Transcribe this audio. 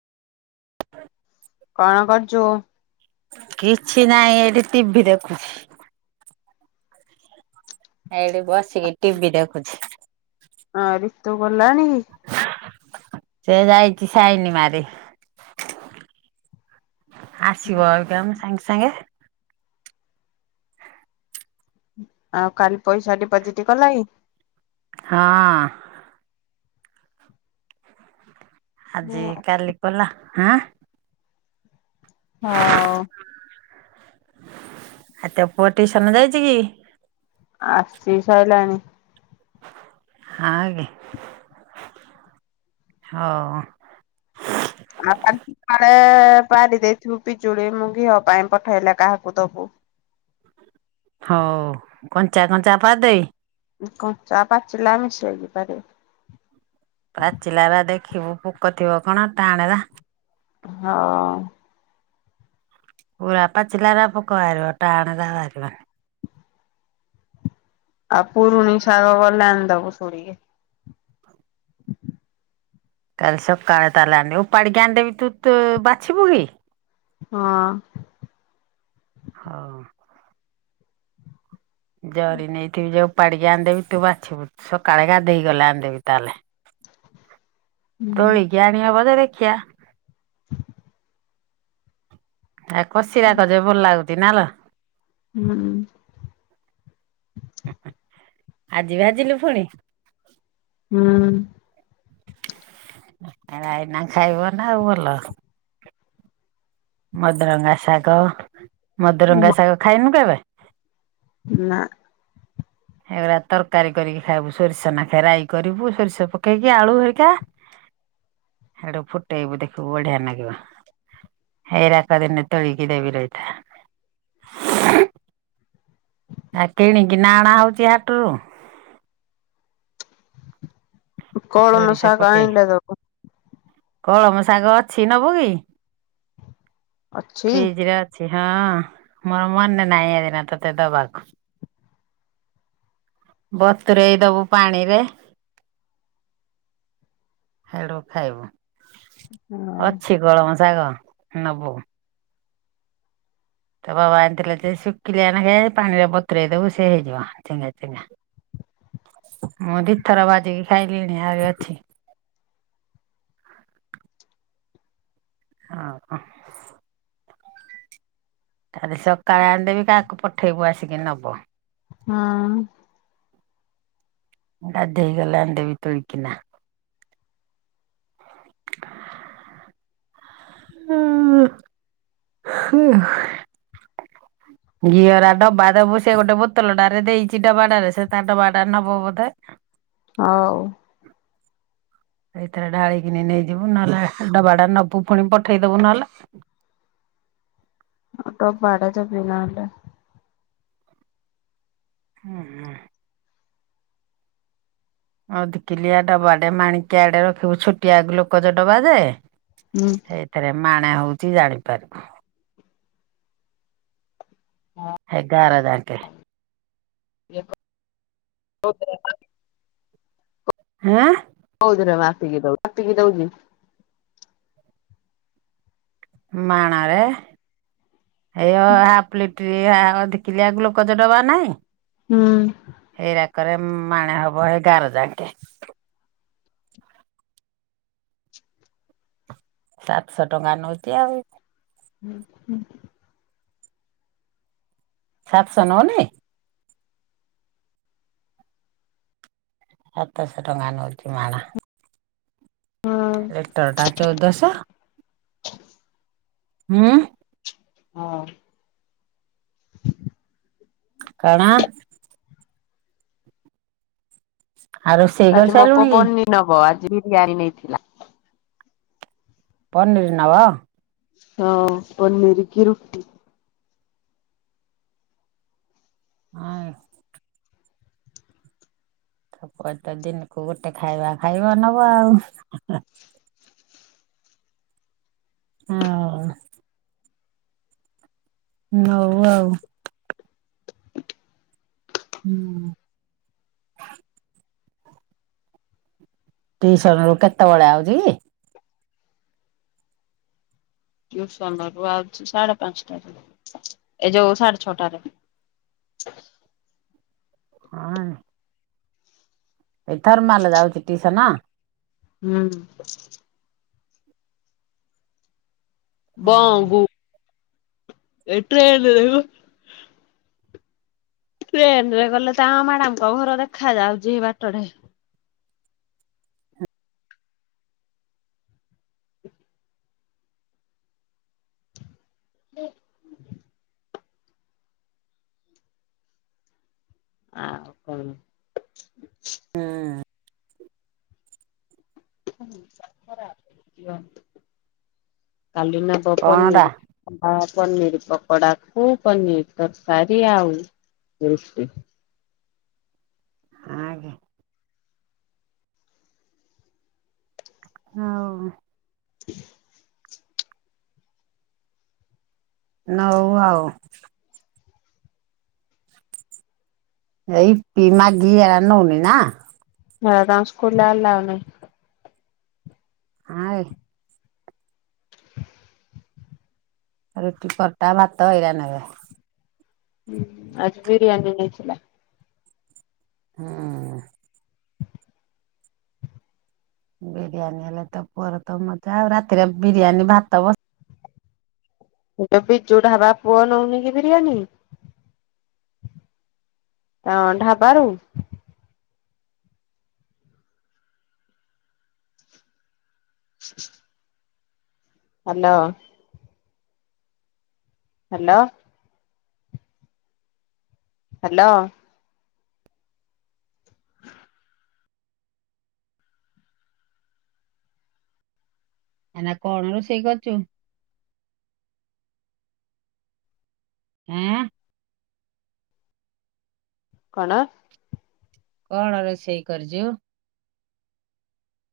କଣ କରଛୁ? କିଛି ନାହିଁ ଏଇଠି ଟିଭିି ଦେଖୁଛି। ଏଠି ବସିକି ଟିଭି ଦେଖୁଛି। ହଁ ରିତୁ ଗଲାଣି। ସେ ଯାଇଛି ସାଇନୀ ମାରି। ଆସିବ ଅବିକା ମ ସାଙ୍ଗେ ସାଙ୍ଗେ। ଆଉ କାଲି ପଇସା ଡିପୋଜିଟ କଲାଇଁ। ହଁ। ଆଜି କାଲି କଲା ହାଁ। ହ। ଆଉ ତୋ ପୁଅ ଟିଇସନ ଯାଇଚି କି? ଆସି ସାଇଲାଣି। ଆ ଗେ। ହଉ। ହେ ପାରି ଦେଇଥିବୁ ପିଜୁଳି ମୁଁ ଘିଅ ପାଇଁ ପଠେଇଲେ କାହାକୁ ଦବୁ। ହଉ କଞ୍ଚା କଞ୍ଚା ପାରି ଦେବି। କଞ୍ଚା ପାଚିଲା ମିଶେଇ କି ପାରିବୁ। ପାଚିଲା ରା ଦେଖିବୁ ପୋକ ଥିବ କଣ ଟାଣେ ରା। ହଁ। ପୁୁରା ପାଚିଲାରା ପୋକ ବାହାରିବ ଟାଣେ ରା ବାହାରିବନି। ଆଉ ପୁରୁଣି ଶାଗ ଗଲେ ଆଣିଦବୁ ତୁଳି କି। କାଲି ସକାଳେ ତାହେଲେ ଆଣିଦେବି ଉପାଡିିକି ଆଣିଦେବି ତୁ ତୁ ବାଛିବୁ କି? ହଁ। ହଉ। ଜରି ନେଇଥିବି ଯେ ଉପାଡିକି ଆଣିଦେବି ତୁ ବାଛିବୁ ସକାଳେ ଗାଧେଇ ଗଲେ ଆଣିଦେବି ତାହେଲେ। ତୋଳି ହୁଁ କି ଆଣିବହବ ଯେ ଦେଖିଆ। ଏରା କଷିରା କ ଯେ ଭଲ ଲାଗୁଚି ନା ଲୋ। ହୁଁ। ଆଜି ଭାଜିଲୁ ଫୁଣି। ହୁଁ। ହେରା ଏଇନା ଖାଇବ ନା ଆଉ ଭଲ। ମଦରଙ୍ଗା ଶାଗ ମଦରଙ୍ଗା ଶାଗ ଖାଇନୁ କେବେ? ନା। ହେଗୁରା ତରକାରୀ କରିକି ଖାଇବୁ ସୋରିଷ ନାଖେ ରାଇ କରିବୁ ସୋରିଷ ପକେଇକି ଆଳୁ ହେରିକା। ହେଡୁ ଫୁଟେଇବୁ ଦେଖିବୁ ବଢିଆ ନାଗିବ। ହେଇରାକ ଦିନେ ତୋଳିିକି ଦେବି ରହିଥା। ହେ କିଣିକିନା ଆଣା ହଉଚି ହାଟରୁ। କଳମ ସୋରିଷ ଶାଗ ପକେଇ ଆଣିିଲ ଦବୁ। କଳମ ଶାଗ ଅଛି ନବୁ କି ଅଛି ଫ୍ରିଜ୍ ରେ ଅଛି। ହଁ ମୋର ମନେ ନାହିଁ ଏଗରା ତତେ ଦବାକୁ। ବତୁରେଇ ଦବୁ ପାଣିରେ। ହେଡୁ ଖାଇବୁ। ଅଛି କଳମ ଶାଗ ନବୁ। ତୋ ବାବା ଆଣିଥିଲେ ଯେ ଶୁଖିଲିଆ ନେଖେ ପାଣିରେ ବତୁରେଇ ଦବୁ ସେ ହେଇଯିବ ଚେଙ୍ଗା ଚେଙ୍ଗା। ମୁଁ ଦି ଥର ଭାଜିକି ଖାଇଲିଣି ଆହୁରି ଅଛି। ଆଉ କଁ। କାଲି ସକାଳେ ଆଣିଦେବି କାଆକୁ ପଠେଇବୁ ଆସିକି ନବ। ହୁଁ। ମୁଁ ଗାଧେଇ ଗଲେ ଆଣିଦେବି ତୋଳିକିନା। [inaudible] ଘିଅରା ଡବା ଦବୁ ସେ ଗୋଟେ ବୋତଲଟାରେ ଦେଇଚି ଡବାଟାରେ ସେ ତା ଡବାଟା ନବ ବୋଧେ ହଉ। ଏଇଥିରେ ଢାଳିକିନି ନେଇଯିବୁ ନହେଲେ ଡବାଟା ନବୁ ପୁଣି ପଠେଇ ଦବୁ ନହେଲେ। ଆ ଡ଼ବାଟା ଜେବି ନ ହେହେଲେ ହୁଁ। ଅଧକିଲିଆ ଡବାଟେ ମାଣିକାଆଟେ ରଖିବୁ ଛୋଟିଆ ଗ୍ଲୁକୋଜ ଡବା ଯେ ହୁଁ। ହେଇଥିରେ ମାଣେ ହଉଚି ଜାଣିପାରିବୁ ହେଇ ଗାର ଯାଙ୍କେ- ୟେ କ ଥିରେ ଯେ? ହେଁ? କୋଉଥିରେ ମାପିକିଦଉଚି ମାପିକିଦଉଚି? ମାଣରେ ଏ ଅ ଆପ୍ଲିପ- - ଟ୍ରିଆ ଦିିକିଲିଆ ଗ୍ଲୁକୋଜଡବା ନାଇଁ? ହୁଁ। କରେ ମାଣେ ହବ ଏ ଗାର ଯାକେଁ ସାତଶହ ଟଙ୍କା ନଉଚି ଆଉ। ହୁଁ ହୁଁ। ସାତଶହ ନଉ ନି? ସାତଶହ ଟଙ୍କା ନଉଚି ମାଣ। ହଁ ଲିଟର ଟା ଚଉଦଶ ହୁଁ। ହୋଉ। କଣ? ଆଉ ରୋଷେଇ କାଲି ମୋ ପୁଅ କରିସାରିଲୁଣି କି ପନିର୍ ନବ ଆଜି ବିରିୟାନୀ ନେଇଥିଲା। ପନିର୍ ନବ? ହଁ ପନିର୍ କି ରୁଟି। ହଁ କି। ତୋ ପୁଅ ତ ଦିନକୁ ଗୋଟେ ଖାଇବା ଖାଇବ ନବ ଆଉ। ହୋଉ। ନଉ ଆଉ ହୁଁ। ଟିଉସନରୁ କେତେବେଳେ ଆଉଚି କି? ଟ୍ଯୁସନ ରୁ ଆଉଚି ସାଢେ ପାଞ୍ଚଟାରେ ଏ ଯୋଉ ସାଢେ ଛଅଟାରେ। [inaudible] ହଁ ନେ ଏଇ ଥରମାଲ ଯାଉଚି ଟିଉସନ? ହୁଁ। ବୋଉ କୁ ହୁଁ ଏଇ ଟ୍ରେନ ରେ ଗଲୁ ଟ୍ରେନରେ ଗଲେ ତାଙ୍କ ମ୍ୟାଡାମଙ୍କ ଘର ଦେଖା ଯାଉଚି ବାଟଠେ। ହୁଁ ଆଉ କଣ [inaudible] କାଲି ନବ କଣଟା ପନିରି ଭା ପନିର ପକୋଡା କୁ ପନିର ତରକାରୀ ଆଉ ରୁଟି। ଆଜ୍ଞା ଆଉ [inaudible] ନଉ ଆଉ। ଏଇ ହେରା ନଉନି ନା [unintelligible] ହେରା ତାଙ୍କ ସ୍କୁଲରେ ଆଲାୱ ନାଇଁ। ଆଇ। ରୁଟି, ପରଟା, ଭାତ ଏଇରା ନେବେ। ହୁଁ ଆଜି ବିରିୟାନି ନେଇଥିଲା। ହଁ। ବିରିୟାନୀ ହେଲେ ତ ପୁଅର ତ ମଜା ଆଉ। ରାତିରେ ବିରିୟାନୀ ଭାତ ବସି ସେ ଯୋଉ ବିଜୁ ଢାବା ପୁଅ ନଉନି କି ବିରିୟାନୀ। ତାଙ୍କ ଢ଼ାବାରୁ। [unintelligible] ହାଲୋ। ହ୍ୟାଲୋ। ହାଲୋ। ଏଇନା କଣ ରୋଷେଇ କରୁଛୁ? ଅଁ। କଣ? କଣ ରୋଷେଇ କରିଛୁ?